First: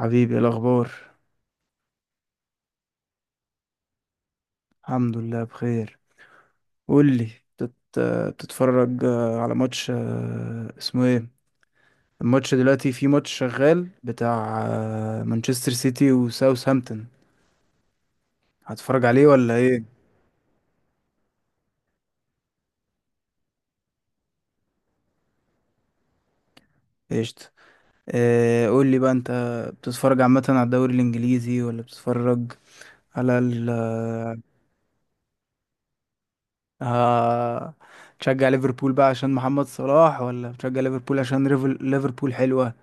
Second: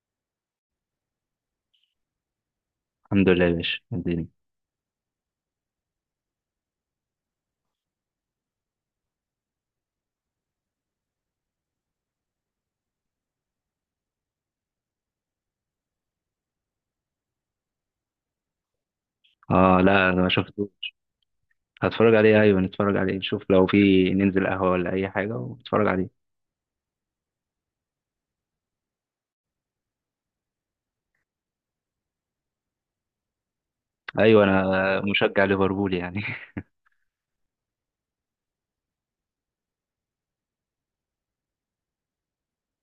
حبيبي، إيه الأخبار؟ الحمد لله يا باشا. الدنيا الحمد لله بخير. قول لي. بتت... بتتفرج على ماتش، اسمه ايه؟ الماتش دلوقتي، في ماتش شغال بتاع مانشستر سيتي وساوثهامبتون. هتتفرج عليه ولا اه، ايه؟ لا انا ما شفته. هتفرج عليه، ايوه نتفرج عليه. نشوف لو في، ننزل قهوه ولا اي حاجه ونتفرج عليه. قشطة. قول لي بقى انت. بتتفرج عامة على الدوري الإنجليزي ولا بتتفرج على ال ايوه، انا مشجع ليفربول يعني آه، تشجع ليفربول بقى عشان محمد صلاح ولا بتشجع ليفربول عشان ليفربول حلوة؟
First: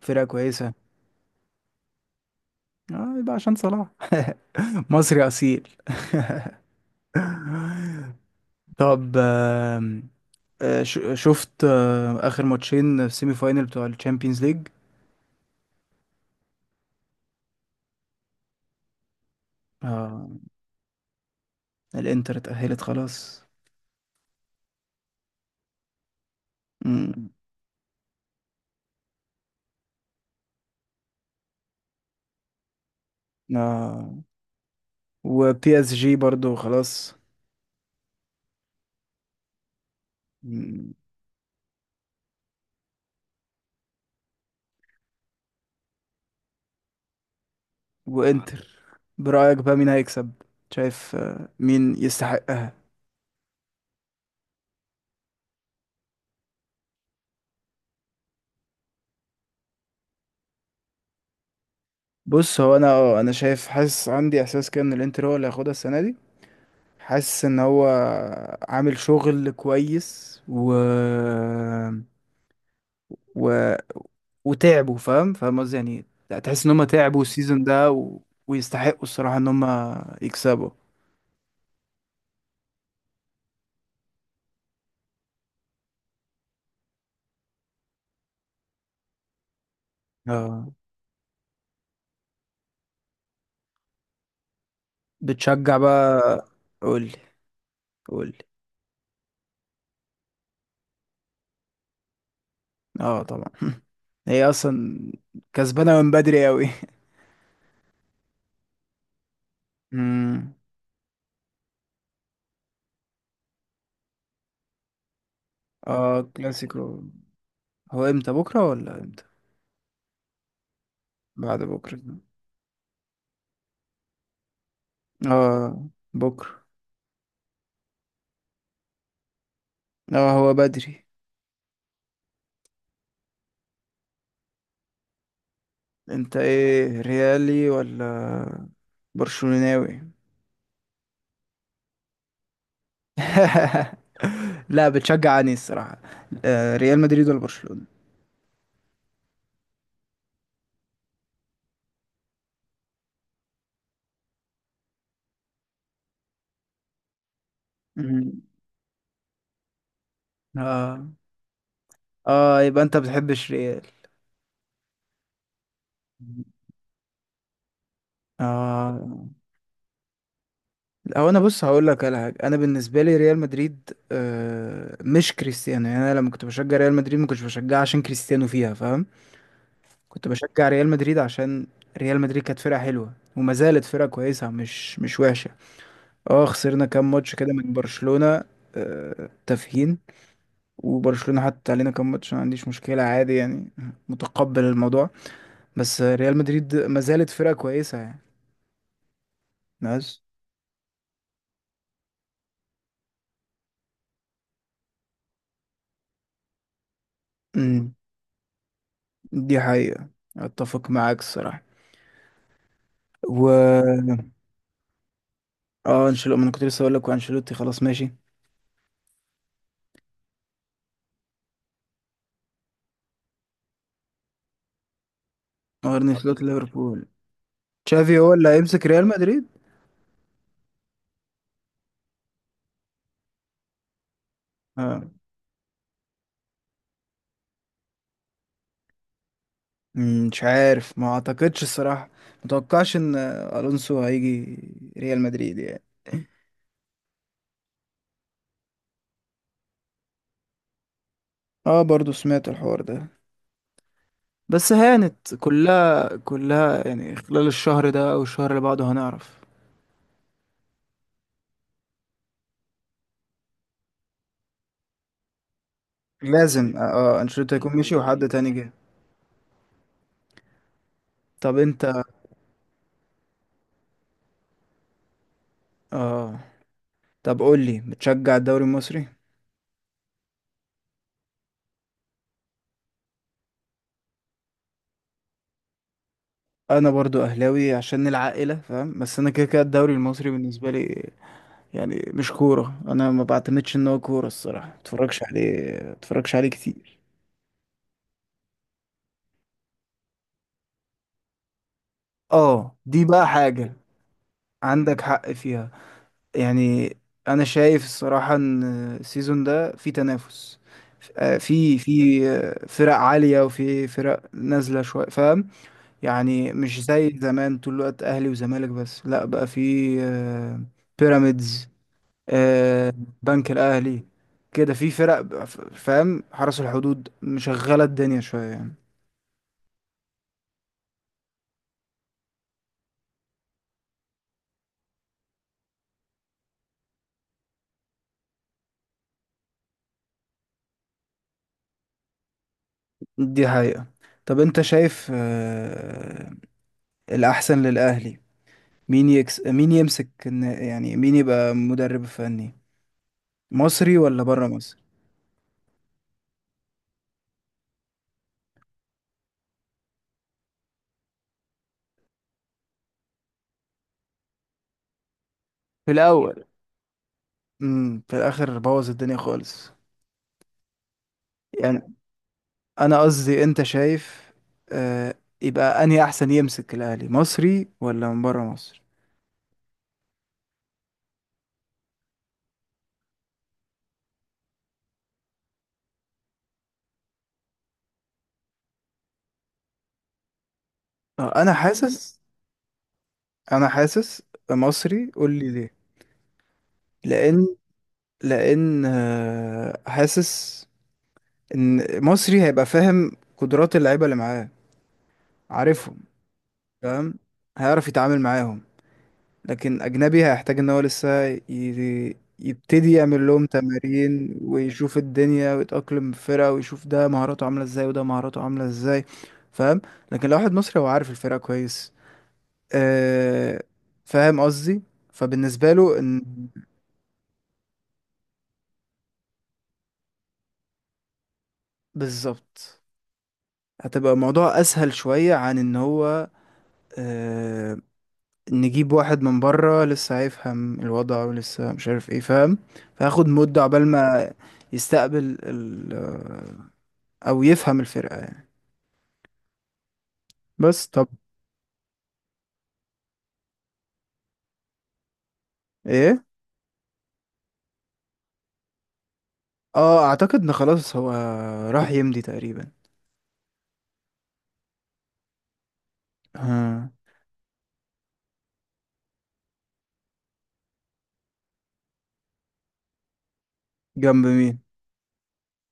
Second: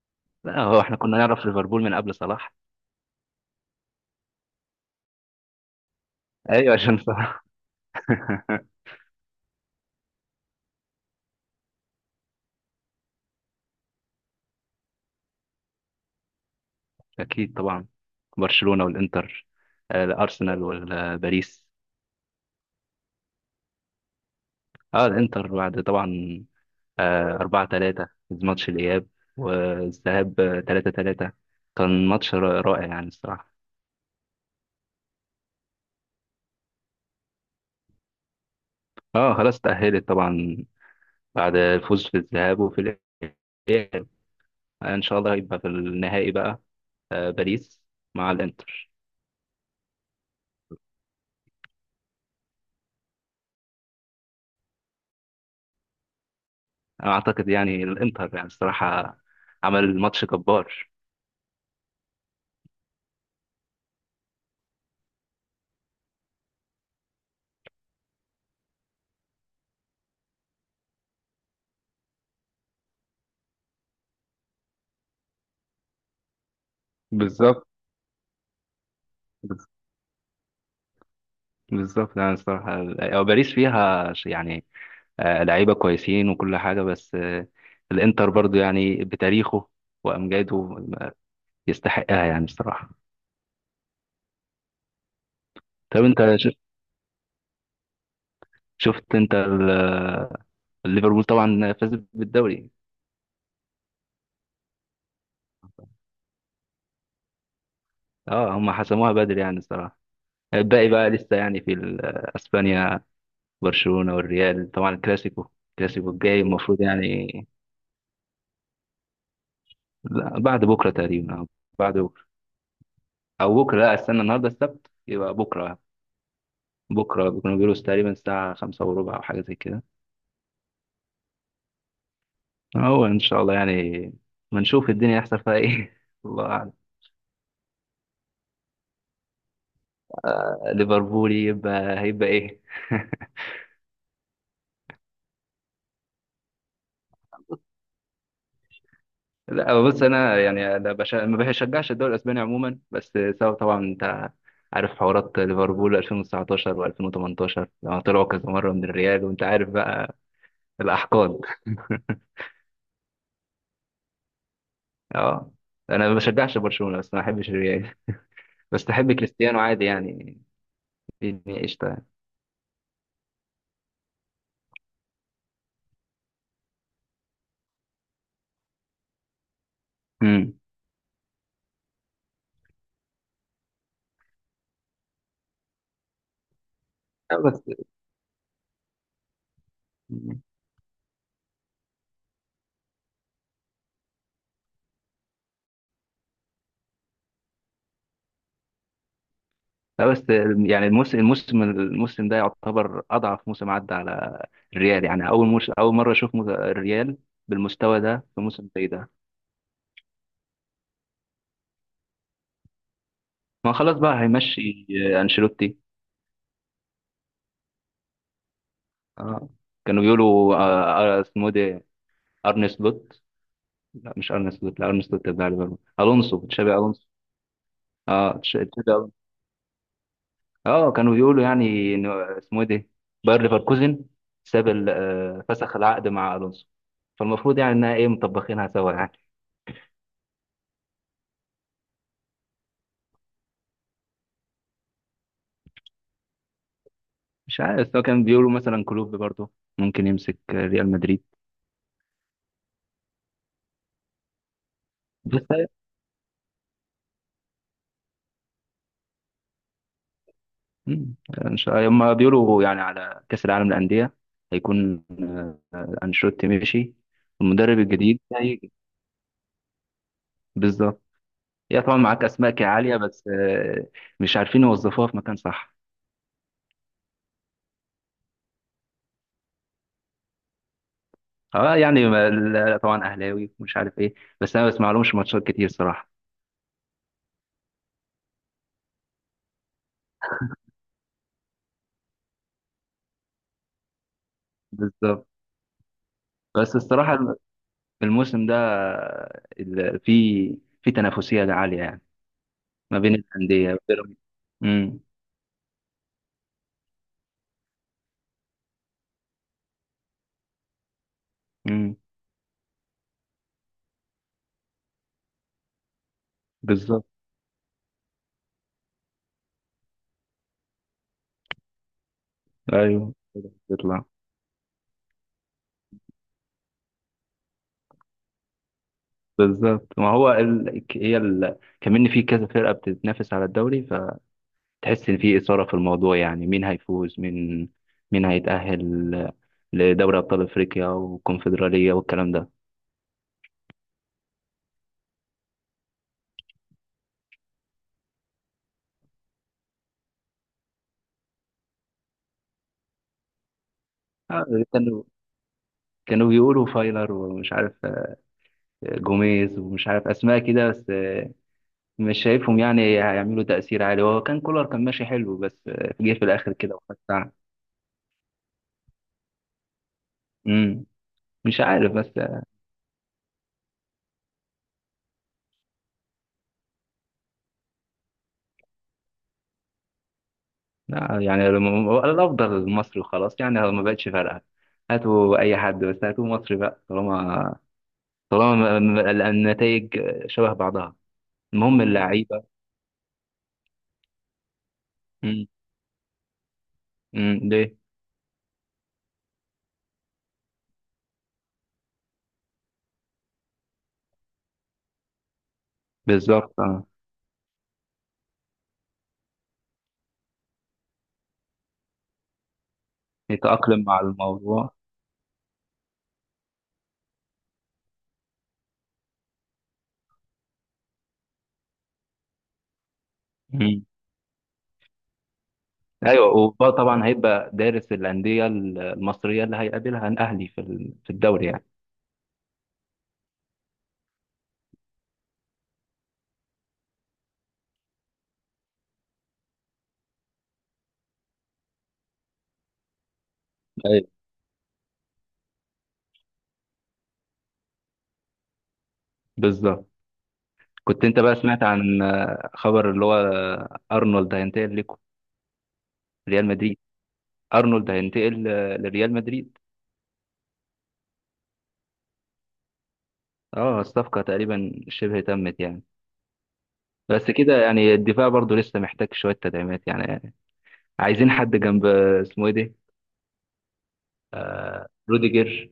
فرقة لا، كويسة؟ هو احنا كنا نعرف ليفربول من قبل صلاح. اه، يبقى عشان صلاح. مصري اصيل. ايوه عشان صلاح طب. شفت اخر ماتشين في سيمي فاينل بتوع الشامبيونز ليج؟ اكيد طبعا. برشلونه والانتر. آه. الارسنال والباريس. الانتر اتأهلت خلاص. اه الانتر بعد طبعا. مم. 4-3 ماتش الاياب والذهاب 3-3. كان ماتش رائع يعني الصراحه. آه وبي اس جي برضو خلاص. اه خلاص تأهلت طبعا مم. بعد الفوز في الذهاب وفي الإياب. إن شاء الله هيبقى في النهائي بقى. باريس مع وانتر. الإنتر. برأيك بقى مين هيكسب؟ شايف مين يستحقها؟ أنا أعتقد يعني الإنتر يعني الصراحة عمل ماتش جبار. بص، هو انا شايف، حاسس، عندي احساس كده ان الانتر هو اللي هياخدها السنة دي. حاسس ان هو عامل شغل كويس و، و... وتعبوا، فاهم فاهم قصدي يعني. تحس ان هم تعبوا السيزون بالظبط. ده ويستحقوا الصراحة ان هم يكسبوا. بالظبط يعني الصراحة، أو باريس فيها يعني لعيبة كويسين وكل حاجة، بس الإنتر برضو يعني بتاريخه وأمجاده، اه، آه، يستحقها يعني الصراحة. بتشجع طب بقى؟ أنت قولي. قولي. شفت أنت ليفربول طبعا فاز بالدوري. اه، طبعا. هي اصلا كسبانة من بدري قوي. اه هم حسموها بدري يعني الصراحة. امم. الباقي بقى لسه يعني اسبانيا، برشلونة والريال طبعا الكلاسيكو. الكلاسيكو اه، الجاي المفروض كلاسيكو. يعني، هو امتى؟ بكرة ولا امتى؟ لا، بعد بكره تقريبا أو بعد بعد بكرة. بكره، او بكره، لا استنى النهارده السبت يبقى بكره. اه، بكرة. بكره بيكونوا بيقولوا تقريبا الساعه خمسة وربع او حاجه زي كده. اه، هو بدري. هو ان شاء الله يعني ما نشوف الدنيا يحصل فيها ايه انت الله اعلم. ايه، ريالي ولا برشلوناوي؟ ليفربول يبقى هيبقى ايه لا، بتشجع اني الصراحة، ريال مدريد ولا برشلونة؟ لا، هو بص انا يعني أنا ما بشجعش الدوري الاسباني عموما. بس سبب طبعا انت عارف حوارات ليفربول 2019 و2018 لما طلعوا مم. كذا مره من الريال وانت عارف بقى اه. الاحقاد اه، يبقى انت بتحبش ريال؟ اه انا ما مم. بشجعش برشلونه بس ما احبش الريال. بس احب اه. كريستيانو عادي يعني. هو انا الدنيا بص، هقول قشطه لك يعني. على حاجه. انا بالنسبه لي ريال مدريد مش كريستيانو، يعني انا لما كنت بشجع ريال مدريد، ما كنتش بشجعها عشان كريستيانو فيها، فاهم؟ كنت امم. بشجع ريال مدريد عشان ريال مدريد كانت فرقه حلوه، وما زالت فرقه كويسه، مش وحشه. اه، خسرنا كام ماتش لا كده بس من برشلونة، تافهين. وبرشلونة حتى علينا كام ماتش، ما عنديش مشكلة عادي يعني. متقبل الموضوع. بس ريال مدريد ما زالت فرقة كويسة يعني. لا ناس. بس يعني الموسم ده يعتبر اضعف موسم عدى على الريال. يعني اول مره اشوف الريال مم، بالمستوى ده في موسم زي ده. دي حقيقة. اتفق معاك الصراحة. ما خلاص و بقى هيمشي انشيلوتي. اه، انشيلوتي. ما انا كنت لسه اقول لك، وانشيلوتي خلاص ماشي. آه. كانوا بيقولوا اسمه إيه ده؟ ارني سلوت. لا، مش ارني سلوت، لا ارني سلوت بتاع ليفربول. ارني سلوت الونسو، تشابي ليفربول. الونسو. تشافي اه هو اللي هيمسك تشابي ريال الونسو. مدريد؟ اه كانوا بيقولوا يعني إنه اسمه إيه ده، باير ليفركوزن ساب اه. فسخ العقد مع الونسو. فالمفروض يعني انها ايه، مطبخينها سوا يعني. مم، مش عارف، ما اعتقدش الصراحة. متوقعش ان الونسو هيجي ريال مدريد يعني. مش عارف، بس هو كان بيقولوا مثلا كلوب برضه ممكن يمسك ريال مدريد. اه، برضو سمعت الحوار ده. بس هانت بس كلها كلها يعني، خلال الشهر ده او الشهر اللي بعده هنعرف. يعني ان شاء الله هم بيقولوا يعني على كأس العالم للأندية هيكون أنشيلوتي لازم مشي، اه انشيلوتي يكون المدرب مشي الجديد وحد تاني جه. هيجي. بالظبط. طب هي انت. طبعا معاك أسماء عالية، بس مش عارفين يوظفوها في مكان صح. اه. طب، قول لي، بتشجع الدوري المصري؟ اه يعني طبعا أهلاوي ومش عارف ايه، بس انا ما بسمع لهمش ماتشات كتير صراحة. انا برضو اهلاوي عشان العائله، فاهم؟ بس انا كده كده الدوري المصري بالنسبه لي يعني مش كوره، انا ما بعتمدش ان هو كوره الصراحه، ما اتفرجش بالظبط. عليه، ما اتفرجش عليه بس كتير. الصراحة الموسم ده في تنافسية عالية يعني اه، ما دي بين بقى حاجه الأندية. بيراميدز. مم. عندك حق فيها. يعني انا شايف الصراحة ان السيزون ده في تنافس، في مم. في فرق عالية وفي فرق نازلة شوية، فاهم؟ يعني مش بالظبط. زي زمان، طول الوقت اهلي وزمالك بس، لا بقى في آه، بيراميدز، آه، ايوه، بنك بيطلع. الاهلي، كده في فرق فاهم، حرس الحدود مشغلة الدنيا شوية يعني. بالظبط، ما هو كمان في كذا فرقة بتتنافس على الدوري. فتحس ان في إثارة في الموضوع يعني مين هيفوز، مين هيتأهل لدوري أبطال أفريقيا والكونفدرالية والكلام ده. دي حقيقة. طب انت شايف الاحسن للاهلي، مين يمسك يعني مين يبقى مدرب فني مصري ولا بره آه، مصر؟ كانوا كانوا بيقولوا فايلر ومش عارف، جوميز ومش عارف أسماء كده، بس مش شايفهم يعني هيعملوا تأثير عالي. هو كان كولر، كان ماشي حلو بس في جه في الاول الآخر كده وخد ساعة. في الاخر بوظ الدنيا خالص. مم. مش يعني عارف، بس انا قصدي، انت شايف آه يبقى انهي احسن يمسك الاهلي، مصري ولا من بره مصر؟ لا يعني الافضل المصري وخلاص، يعني ما بقتش فارقه. هاتوا اي حد، بس هاتوا مصري بقى. طالما النتائج شبه بعضها. آه انا المهم حاسس اللعيبه. انا حاسس، مصري، قول امم. لي ليه. امم، لان ليه؟ لان حاسس ان مصري هيبقى فاهم قدرات اللعيبه اللي معاه، عارفهم. بالظبط، اه. فاهم؟ هيعرف يتعامل معاهم. لكن أجنبي هيحتاج إن هو لسه يبتدي يعمل لهم يتاقلم مع تمارين الموضوع. ويشوف الدنيا ويتأقلم في فرقة ويشوف ده مهاراته عاملة إزاي، وده مهاراته عاملة إزاي. فاهم؟ لكن لو واحد مصري، هو عارف الفرقة كويس. آه. امم. فاهم قصدي؟ فبالنسبة له إن ايوه، وطبعا هيبقى دارس الانديه المصريه اللي هيقابلها الاهلي في الدوري يعني. بالظبط، هتبقى الموضوع أسهل شوية عن إن هو آه نجيب واحد من بره لسه هيفهم الوضع، ولسه مش عارف ايه، فاهم؟ فهاخد مدة عقبال ايوه، ما يستقبل او يفهم الفرقة يعني. بالظبط. بس كنت طب. انت بقى سمعت عن خبر اللي هو ارنولد هينتقل لكم ايه؟ ريال مدريد؟ ارنولد هينتقل لريال مدريد. اه، اعتقد ان خلاص هو راح يمضي تقريبا. اه الصفقة تقريبا شبه تمت يعني. ها؟ بس كده يعني الدفاع برضو لسه محتاج شوية تدعيمات يعني. عايزين حد جنب، اسمه ايه ده، جنب مين؟ آه روديجر.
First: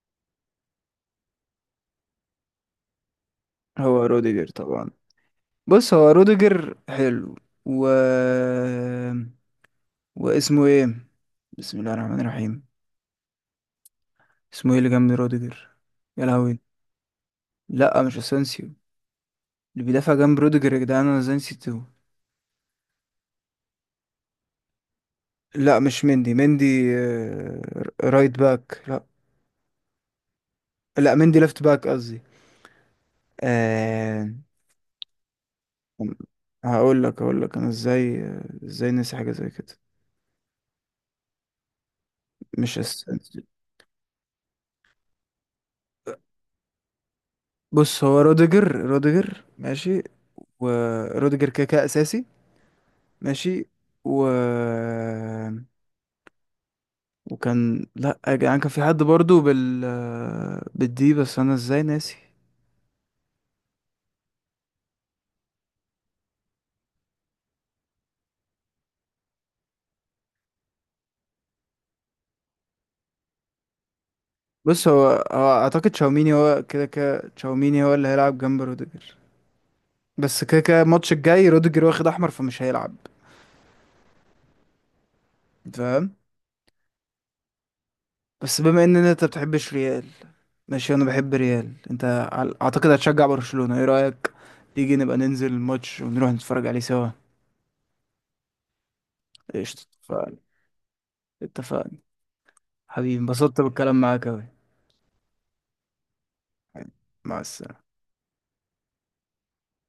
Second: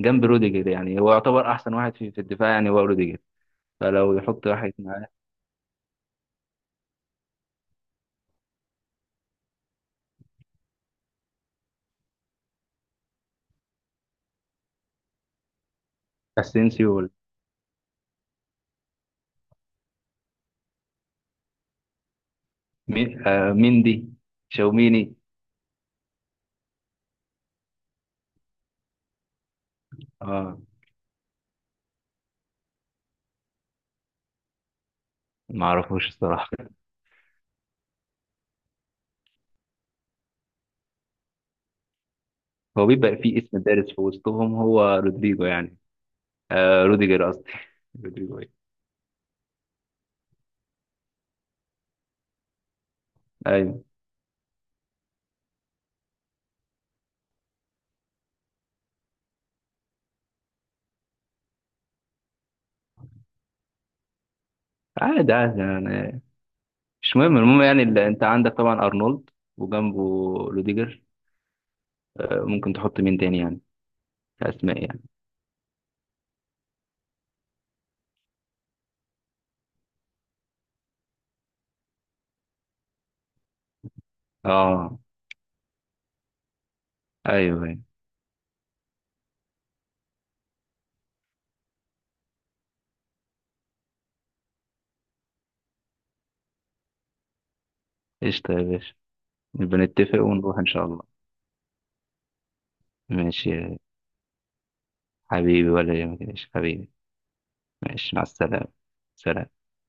جنب روديجر، يعني هو يعتبر أحسن واحد في الدفاع يعني، هو روديجر. هو فلو يحط روديجر واحد طبعا. معاه بص، هو روديجر حلو. و واسمه ايه؟ بسم الله الرحمن الرحيم. اسمه ايه اللي جنب روديجر؟ يا لهوي. اسينسيو ولا لا، مش اسانسيو. اللي بيدافع جنب روديجر، يا جدعان انا ازاي نسيته؟ مين، ميندي، شاوميني، لا، مش مندي آه، رايت باك، لا. اه لا، مندي ليفت باك قصدي. آه ما اعرفوش الصراحة. هقول لك انا ازاي، ازاي نسي حاجه زي كده؟ مش هو أس... بيبقى فيه اسم دارس في وسطهم هو رودريجو يعني، آه روديجر قصدي. بص، هو رودريجو إيه؟ روديجر ماشي. وروديجر كده كده اساسي. ماشي. ايوه و وكان، لا يا جدعان، كان في حد برضو بالدي، بس انا ازاي ناسي؟ عادي عادي يعني، مش مهم. المهم يعني اللي انت عندك طبعا ارنولد وجنبه روديجر، ممكن تحط مين تاني يعني كاسماء بص، يعني؟ هو اعتقد تشاوميني، هو كده كده تشاوميني هو اللي هيلعب جنب روديجر. بس كده كده، الماتش الجاي روديجر واخد احمر فمش هيلعب. اه، أنت فاهم؟ ايوه ايوه. بس بما ان انت بتحبش ريال، ماشي انا بحب ريال. انت اعتقد هتشجع برشلونة، ايه رأيك؟ تيجي نبقى ننزل الماتش ونروح نتفرج عليه سوا؟ قشطه يا باشا. نبقى قشطة، نتفق اتفقنا. ونروح ان شاء الله. اتفقنا. حبيبي، ماشي انبسطت يا بالكلام معاك اوي. حبيبي، ولا يهمك يا باشا حبيبي. مع السلامة. ماشي، مع السلامه. سلام.